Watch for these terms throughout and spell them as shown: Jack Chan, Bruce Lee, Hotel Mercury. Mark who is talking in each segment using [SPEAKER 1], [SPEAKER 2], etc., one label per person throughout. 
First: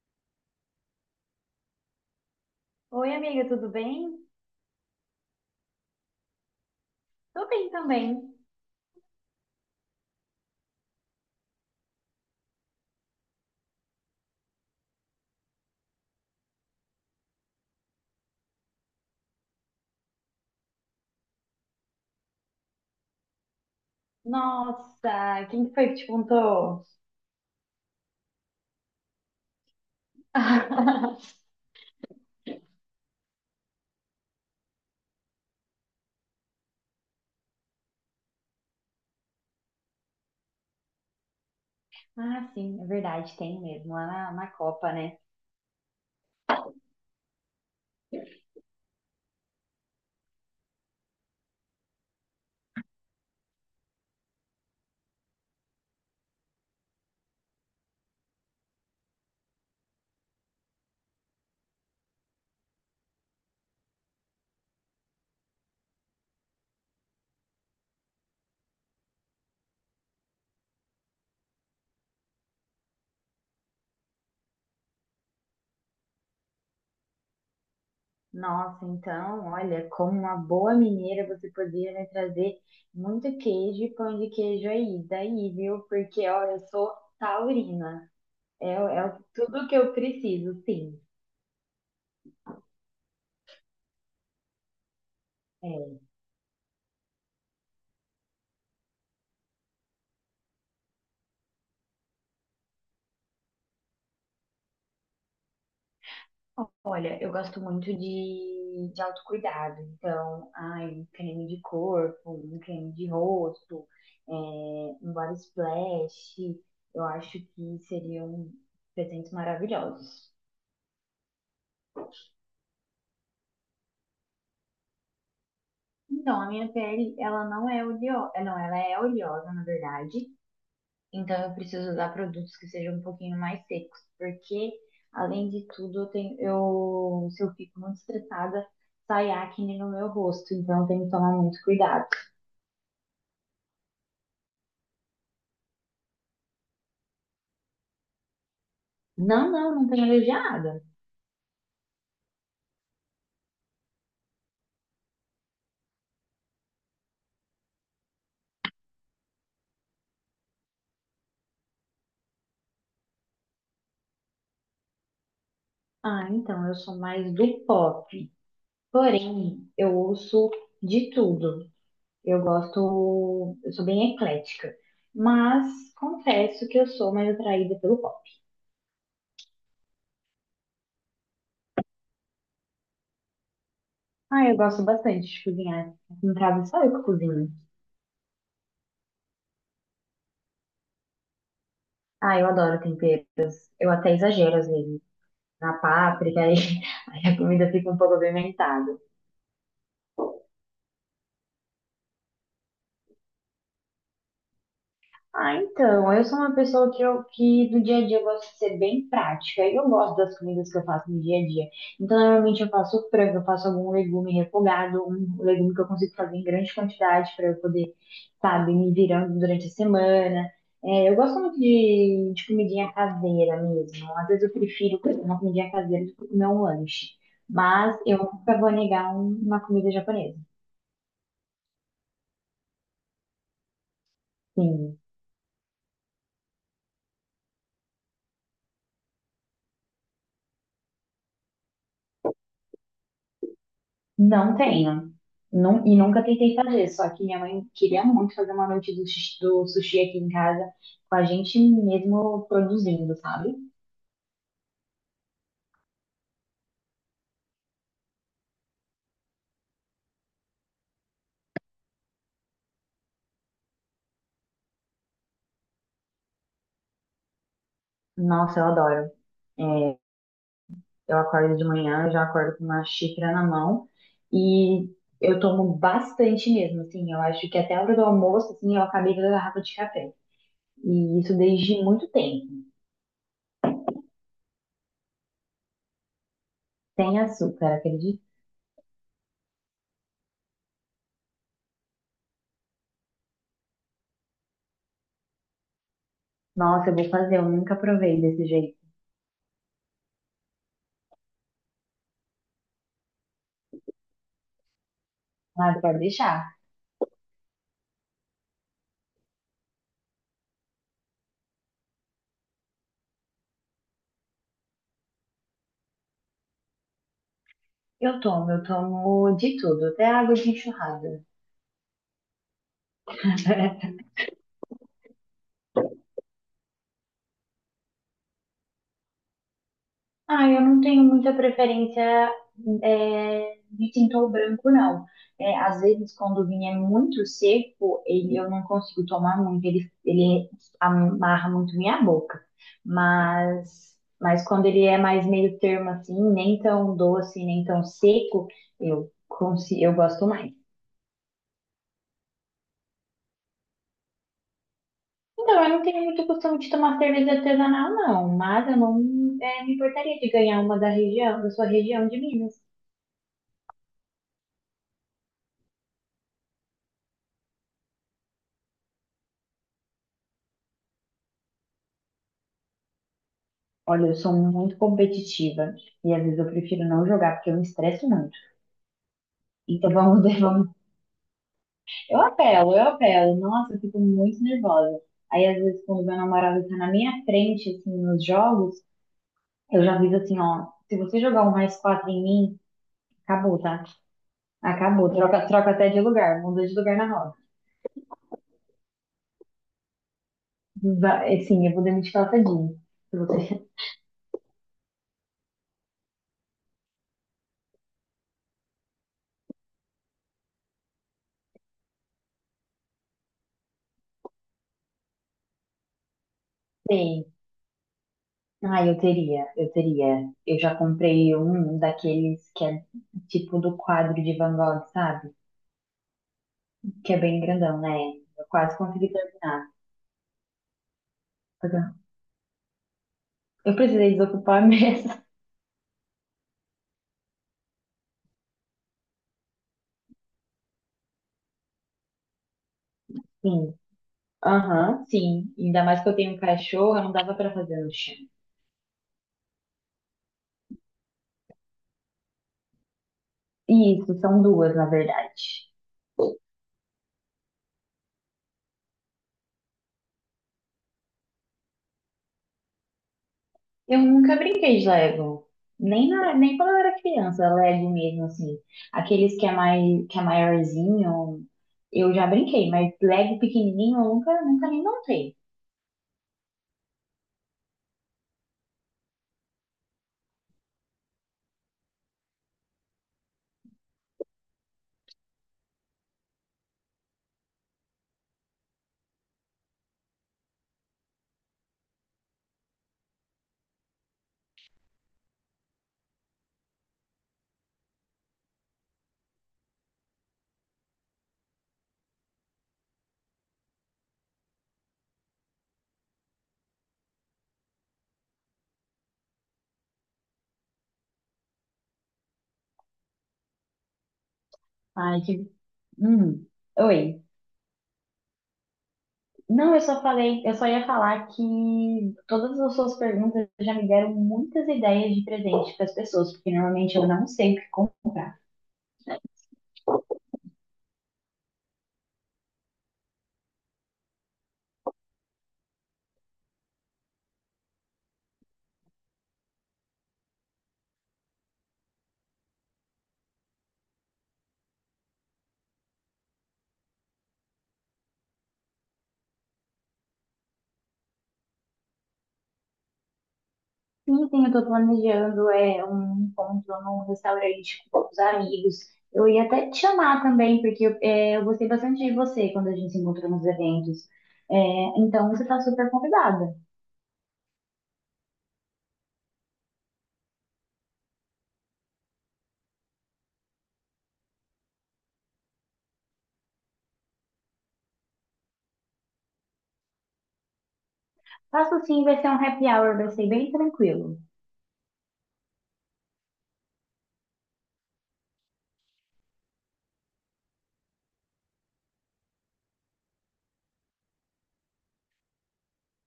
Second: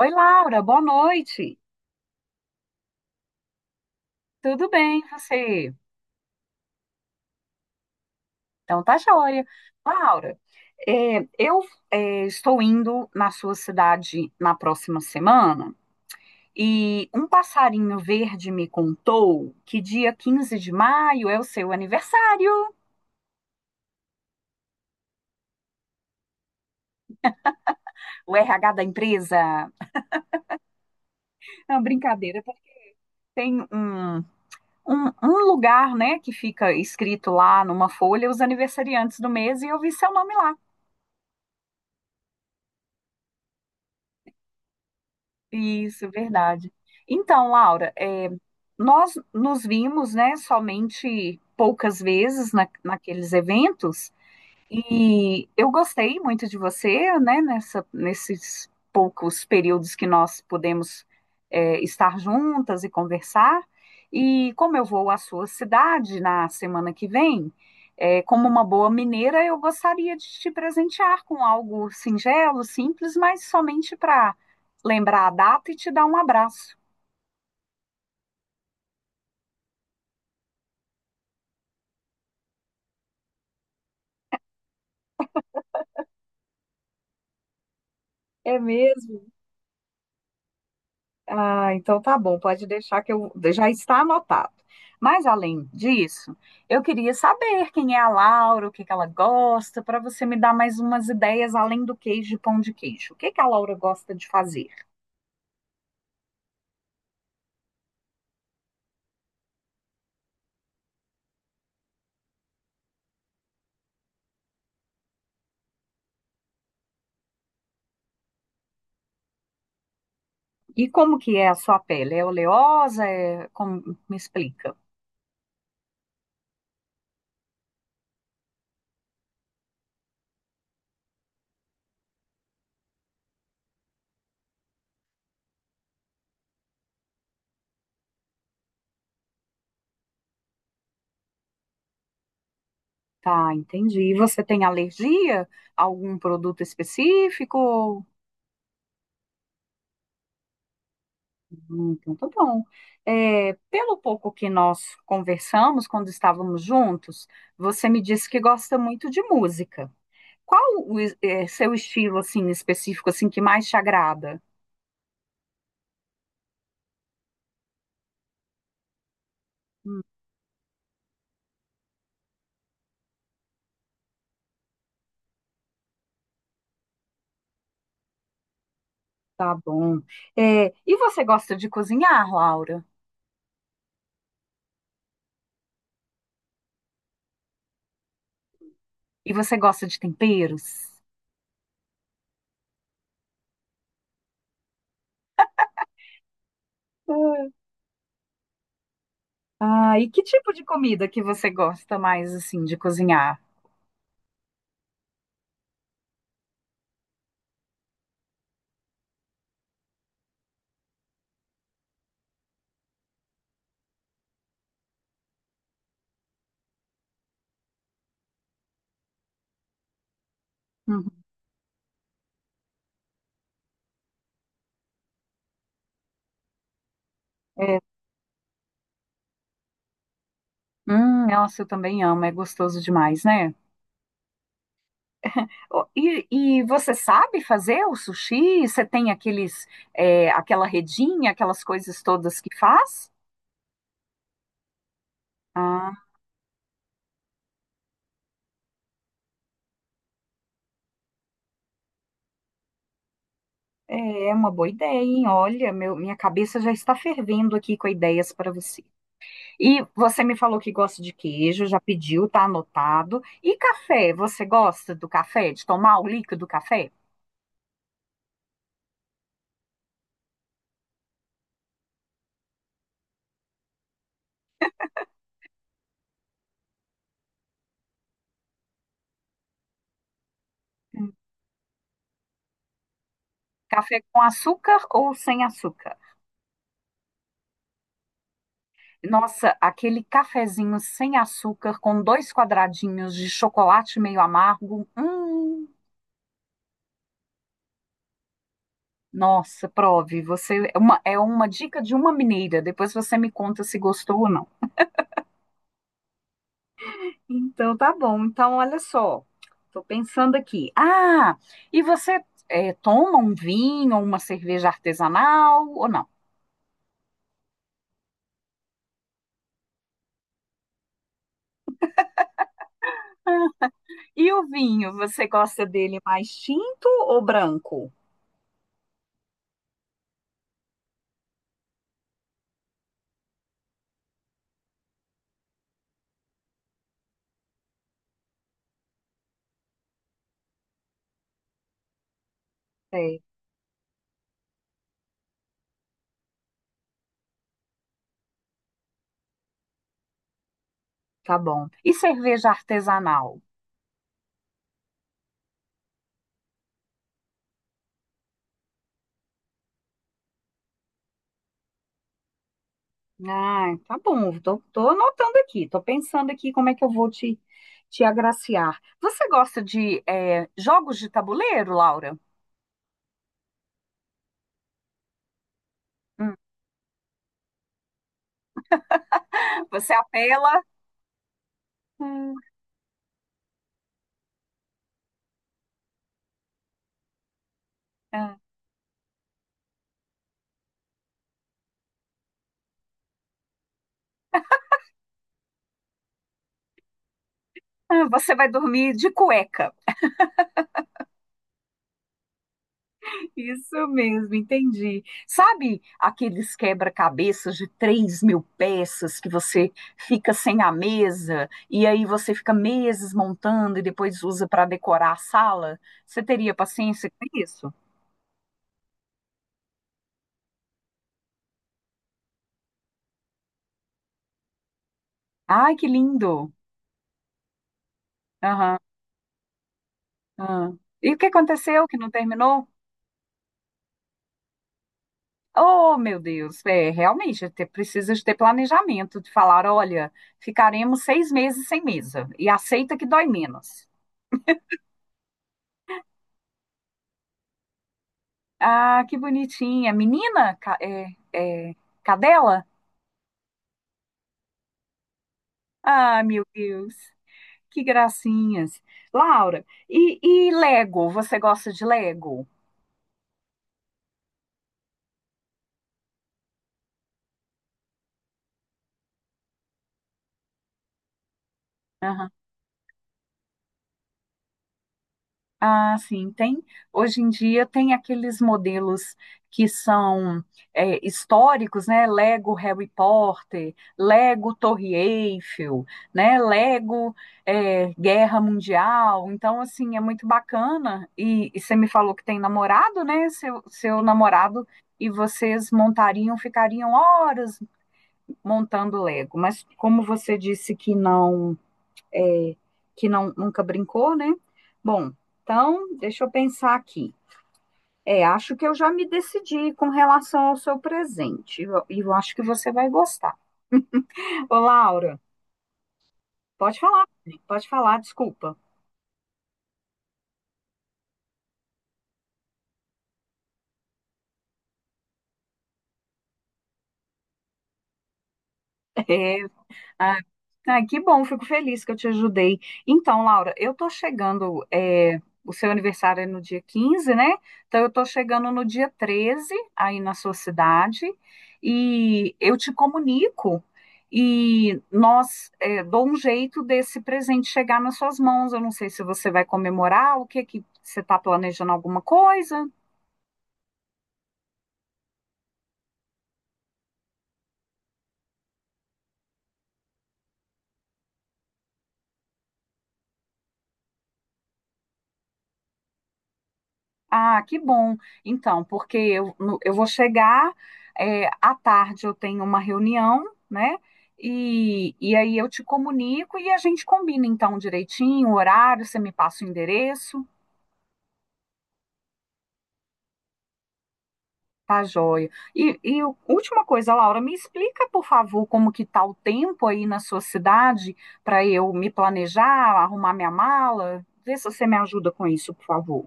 [SPEAKER 1] Oi, Laura, boa noite.
[SPEAKER 2] Oi, amiga, tudo bem?
[SPEAKER 1] Tudo bem, e você?
[SPEAKER 2] Tô bem também.
[SPEAKER 1] Então tá joia. Laura, é, eu estou indo na sua cidade na próxima semana e um passarinho verde me contou que dia 15 de maio é o seu aniversário,
[SPEAKER 2] Nossa, quem que foi que te contou?
[SPEAKER 1] o RH da empresa. Não, brincadeira, porque tem um lugar, né, que fica escrito lá numa folha os aniversariantes do mês e eu vi seu nome lá.
[SPEAKER 2] Ah, sim, é verdade, tem mesmo, lá na Copa, né?
[SPEAKER 1] Isso, verdade. Então, Laura, nós nos vimos, né, somente poucas vezes naqueles eventos, e eu gostei muito de você, né, nesses poucos períodos que nós podemos estar juntas e conversar. E como eu vou à sua cidade na semana que vem, como uma boa mineira, eu gostaria de te presentear com algo singelo, simples, mas somente para lembrar a data e te dar um abraço.
[SPEAKER 2] Nossa, então, olha, como uma boa mineira, você poderia me trazer muito queijo e pão de queijo aí, daí, viu? Porque, ó, eu sou taurina,
[SPEAKER 1] É mesmo?
[SPEAKER 2] tudo que eu preciso, sim.
[SPEAKER 1] Ah, então tá bom, pode deixar que eu já está anotado. Mas além
[SPEAKER 2] É.
[SPEAKER 1] disso, eu queria saber quem é a Laura, o que que ela gosta, para você me dar mais umas ideias além do queijo e pão de queijo. O que que a Laura gosta de fazer?
[SPEAKER 2] Olha, eu gosto muito de autocuidado, então, ai, um creme de corpo, um creme de rosto, um body splash, eu acho que seriam presentes maravilhosos.
[SPEAKER 1] E como que é a sua pele? É oleosa? É... Como... Me explica.
[SPEAKER 2] Então, a minha pele, ela não é oleosa, é, não, ela é oleosa, na verdade, então eu preciso usar produtos que sejam um pouquinho mais secos, porque, além de tudo, se eu fico muito estressada, sai acne no meu rosto, então eu tenho que tomar muito cuidado.
[SPEAKER 1] Tá, entendi. E você tem alergia a algum produto específico?
[SPEAKER 2] Não, não, não tenho a ver de nada.
[SPEAKER 1] Então, tá bom. É, pelo pouco que nós conversamos quando estávamos juntos, você me disse que gosta muito de música. Qual seu estilo assim específico assim que mais te agrada?
[SPEAKER 2] Ah, então, eu sou mais do pop. Porém, eu ouço de tudo. Eu gosto, eu sou bem eclética. Mas confesso que eu sou mais atraída pelo pop.
[SPEAKER 1] Tá bom. É, e você gosta de cozinhar, Laura?
[SPEAKER 2] Ah, eu gosto bastante de cozinhar. Em casa só eu que cozinho.
[SPEAKER 1] E você gosta de temperos?
[SPEAKER 2] Ah, eu adoro temperos. Eu até exagero às vezes. Na páprica, aí, aí a comida fica um pouco apimentada.
[SPEAKER 1] Ah, e que tipo de comida que você gosta mais assim de cozinhar?
[SPEAKER 2] Ah, então, eu sou uma pessoa que, eu, que no dia a dia eu gosto de ser bem prática. Eu gosto das comidas que eu faço no dia a dia. Então, normalmente eu faço frango, eu faço algum legume refogado, um legume que eu consigo fazer em grande quantidade para eu poder, sabe, me virando durante a semana. É, eu
[SPEAKER 1] Uhum.
[SPEAKER 2] gosto muito de comidinha caseira mesmo. Às vezes eu prefiro comer uma comidinha caseira do que comer um lanche.
[SPEAKER 1] É,
[SPEAKER 2] Mas eu nunca vou negar uma comida japonesa.
[SPEAKER 1] nossa, eu também amo, é gostoso demais, né?
[SPEAKER 2] Sim.
[SPEAKER 1] Ó, e você sabe fazer o sushi? Você tem aqueles, aquela redinha, aquelas coisas todas que faz?
[SPEAKER 2] Não tenho. E
[SPEAKER 1] Ah,
[SPEAKER 2] nunca tentei fazer, só que minha mãe queria muito fazer uma noite do, do sushi aqui em casa, com a gente mesmo produzindo, sabe?
[SPEAKER 1] é uma boa ideia, hein? Olha, minha cabeça já está fervendo aqui com ideias para você. E você me falou que gosta de queijo, já pediu, tá anotado. E café, você gosta do café? De tomar o líquido do café?
[SPEAKER 2] Nossa, eu adoro. É, eu acordo de manhã, eu já acordo com uma xícara na mão e eu tomo bastante mesmo, assim, eu acho que até a hora do almoço, assim, eu acabei da garrafa de café.
[SPEAKER 1] Hum.
[SPEAKER 2] E isso desde muito tempo.
[SPEAKER 1] Café com açúcar ou sem açúcar?
[SPEAKER 2] Sem açúcar, acredito.
[SPEAKER 1] Nossa, aquele cafezinho sem açúcar com dois quadradinhos de chocolate meio amargo.
[SPEAKER 2] Nossa, eu vou fazer, eu nunca provei desse jeito.
[SPEAKER 1] Nossa, prove. Você é uma dica de uma mineira. Depois você me conta se gostou ou não.
[SPEAKER 2] Nada, pode deixar.
[SPEAKER 1] Então tá bom. Então olha só, tô pensando aqui. Ah, e você toma um vinho ou uma cerveja artesanal ou não?
[SPEAKER 2] Eu tomo de tudo, até água de enxurrada.
[SPEAKER 1] E o vinho, você gosta dele mais tinto ou branco?
[SPEAKER 2] Ah, eu não tenho muita preferência de tintor branco, não. É, às vezes, quando o vinho é muito seco, ele, eu não consigo tomar muito, ele amarra muito minha boca.
[SPEAKER 1] É,
[SPEAKER 2] Mas quando ele é mais meio termo assim, nem tão doce, nem tão seco, eu gosto mais.
[SPEAKER 1] tá bom. E cerveja artesanal?
[SPEAKER 2] Então, eu não tenho muito costume de tomar cerveja artesanal, não, mas eu não eh, me importaria de ganhar uma da região, da sua região de Minas.
[SPEAKER 1] Ah, tá bom. Tô anotando aqui. Tô pensando aqui como é que eu vou te agraciar. Você gosta de jogos de tabuleiro, Laura?
[SPEAKER 2] Olha, eu sou muito competitiva e às
[SPEAKER 1] Hum.
[SPEAKER 2] vezes eu prefiro não jogar porque eu me estresso muito. Então
[SPEAKER 1] Você
[SPEAKER 2] vamos, ver,
[SPEAKER 1] apela.
[SPEAKER 2] vamos. Eu
[SPEAKER 1] Hum,
[SPEAKER 2] apelo, eu apelo. Nossa, eu fico muito nervosa. Aí às vezes quando meu namorado tá na minha frente, assim, nos
[SPEAKER 1] ah,
[SPEAKER 2] jogos, eu já aviso assim, ó, se você jogar um mais quatro em mim, acabou, tá? Acabou. Troca até de lugar, muda de lugar na roda.
[SPEAKER 1] Você vai dormir de cueca.
[SPEAKER 2] Assim, eu vou demitir ela tadinha. Se você...
[SPEAKER 1] Isso mesmo, entendi. Sabe aqueles quebra-cabeças de 3 mil peças que você fica sem a mesa e aí você fica meses montando e depois usa para decorar a sala? Você teria paciência
[SPEAKER 2] Sei.
[SPEAKER 1] com isso?
[SPEAKER 2] Ah, eu teria. Eu já comprei um daqueles que é tipo do quadro de Van Gogh, sabe?
[SPEAKER 1] Ai, que lindo!
[SPEAKER 2] Que é bem grandão, né? Eu quase
[SPEAKER 1] Aham.
[SPEAKER 2] consegui terminar.
[SPEAKER 1] Aham. E o que
[SPEAKER 2] Mas
[SPEAKER 1] aconteceu que
[SPEAKER 2] Eu
[SPEAKER 1] não terminou?
[SPEAKER 2] eu precisei desocupar a mesa.
[SPEAKER 1] Oh, meu Deus, é, realmente precisa de ter planejamento, de falar, olha, ficaremos 6 meses sem mesa e aceita que dói
[SPEAKER 2] Sim.
[SPEAKER 1] menos.
[SPEAKER 2] Aham, sim. Ainda mais que eu tenho um cachorro, não dava pra fazer no chão.
[SPEAKER 1] Ah, que bonitinha. Menina? É, cadela?
[SPEAKER 2] Isso, são duas, na verdade.
[SPEAKER 1] Ah, meu Deus, que gracinhas. Laura, e Lego? Você gosta de Lego?
[SPEAKER 2] Eu nunca brinquei de Lego. Nem quando eu era criança, Lego mesmo, assim. Aqueles que é, mai, Que é maiorzinho, eu já brinquei, mas Lego pequenininho eu nunca, nunca nem montei.
[SPEAKER 1] Ah, sim, tem. Hoje em dia tem aqueles modelos que são históricos, né? Lego Harry Potter, Lego Torre Eiffel, né? Lego Guerra Mundial. Então, assim, é muito bacana. E você me falou que tem namorado, né? Seu namorado e vocês montariam, ficariam horas montando Lego. Mas como você disse que é, não, nunca brincou, né? Bom, então, deixa eu pensar aqui. É, acho que eu já me decidi com relação ao seu presente. E eu acho que você vai gostar. Ô, Laura,
[SPEAKER 2] Ai, que. Hum.
[SPEAKER 1] pode falar,
[SPEAKER 2] Oi.
[SPEAKER 1] pode falar, desculpa.
[SPEAKER 2] Não, eu só falei, eu só ia falar que todas as suas perguntas já me deram muitas ideias de presente para as pessoas, porque normalmente eu não sei o que comprar.
[SPEAKER 1] Ah, ah, que bom, fico feliz que eu te ajudei. Então, Laura, eu tô chegando, é, o seu aniversário é no dia 15, né? Então, eu tô chegando no dia 13 aí na sua cidade, e eu te comunico, e nós, é, dou um jeito desse presente chegar nas suas mãos. Eu não sei se você vai comemorar, o que que você está planejando alguma coisa?
[SPEAKER 2] Sim, sim, eu tô planejando um encontro num restaurante com poucos amigos. Eu ia até te chamar também, porque eu gostei bastante de você quando a gente se encontrou nos eventos. É, então, você tá super convidada.
[SPEAKER 1] Ah, que bom. Então, porque eu, no- eu vou chegar, é, à tarde eu tenho uma reunião, né? E aí eu te comunico e a gente combina então direitinho o horário, você me passa o endereço,
[SPEAKER 2] Faço sim, vai ser um happy hour, vai ser bem tranquilo.
[SPEAKER 1] tá joia. Última coisa, Laura, me explica, por favor, como que tá o tempo aí na sua cidade para eu me planejar, arrumar minha mala? Vê se você me ajuda com isso, por favor.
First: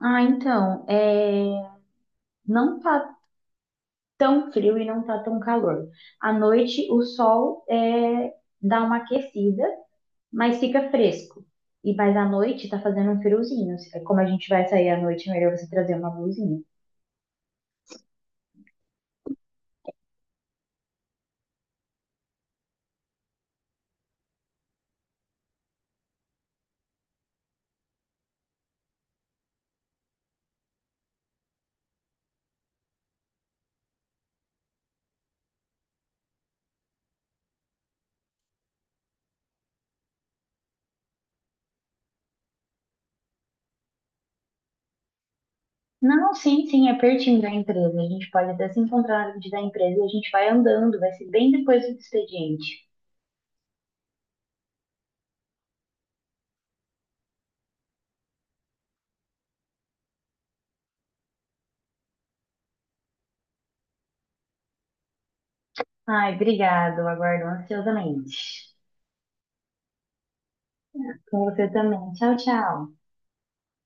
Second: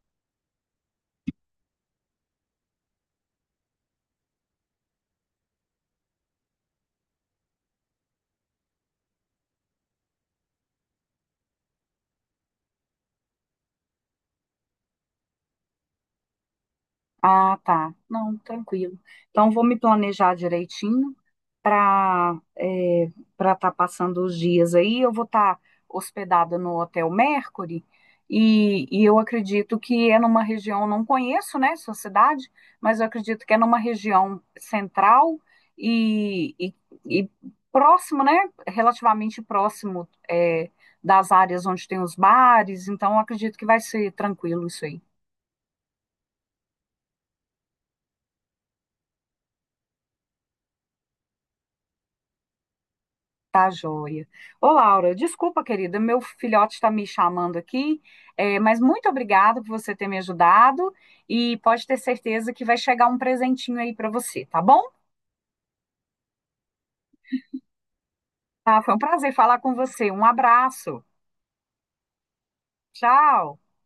[SPEAKER 2] Ah, então, é, não tá tão frio e não tá tão calor. À noite, o sol dá uma aquecida, mas fica fresco. E mas à noite tá fazendo um friozinho. É, como a gente vai sair à noite, é melhor você trazer uma blusinha.
[SPEAKER 1] Ah, tá. Não, tranquilo. Então, vou me planejar direitinho para para estar passando os dias aí. Eu vou estar hospedada no Hotel Mercury e eu acredito que é numa região, não conheço, né, sua cidade, mas eu acredito que é numa região central e, e, e próximo, né, relativamente próximo das áreas onde tem os bares. Então, eu acredito que vai ser tranquilo isso aí.
[SPEAKER 2] Não, sim, sim, é pertinho da empresa. A gente pode até se encontrar na frente da empresa e a gente vai andando, vai ser bem depois do expediente.
[SPEAKER 1] Tá joia. Ô, Laura, desculpa, querida, meu filhote está me chamando aqui, mas muito obrigada por você ter me ajudado e pode ter certeza que vai chegar um presentinho aí para você, tá bom?
[SPEAKER 2] Ai, obrigado, aguardo ansiosamente.
[SPEAKER 1] Tá, foi um prazer falar com você. Um abraço.
[SPEAKER 2] Com você também. Tchau, tchau.
[SPEAKER 1] Tchau.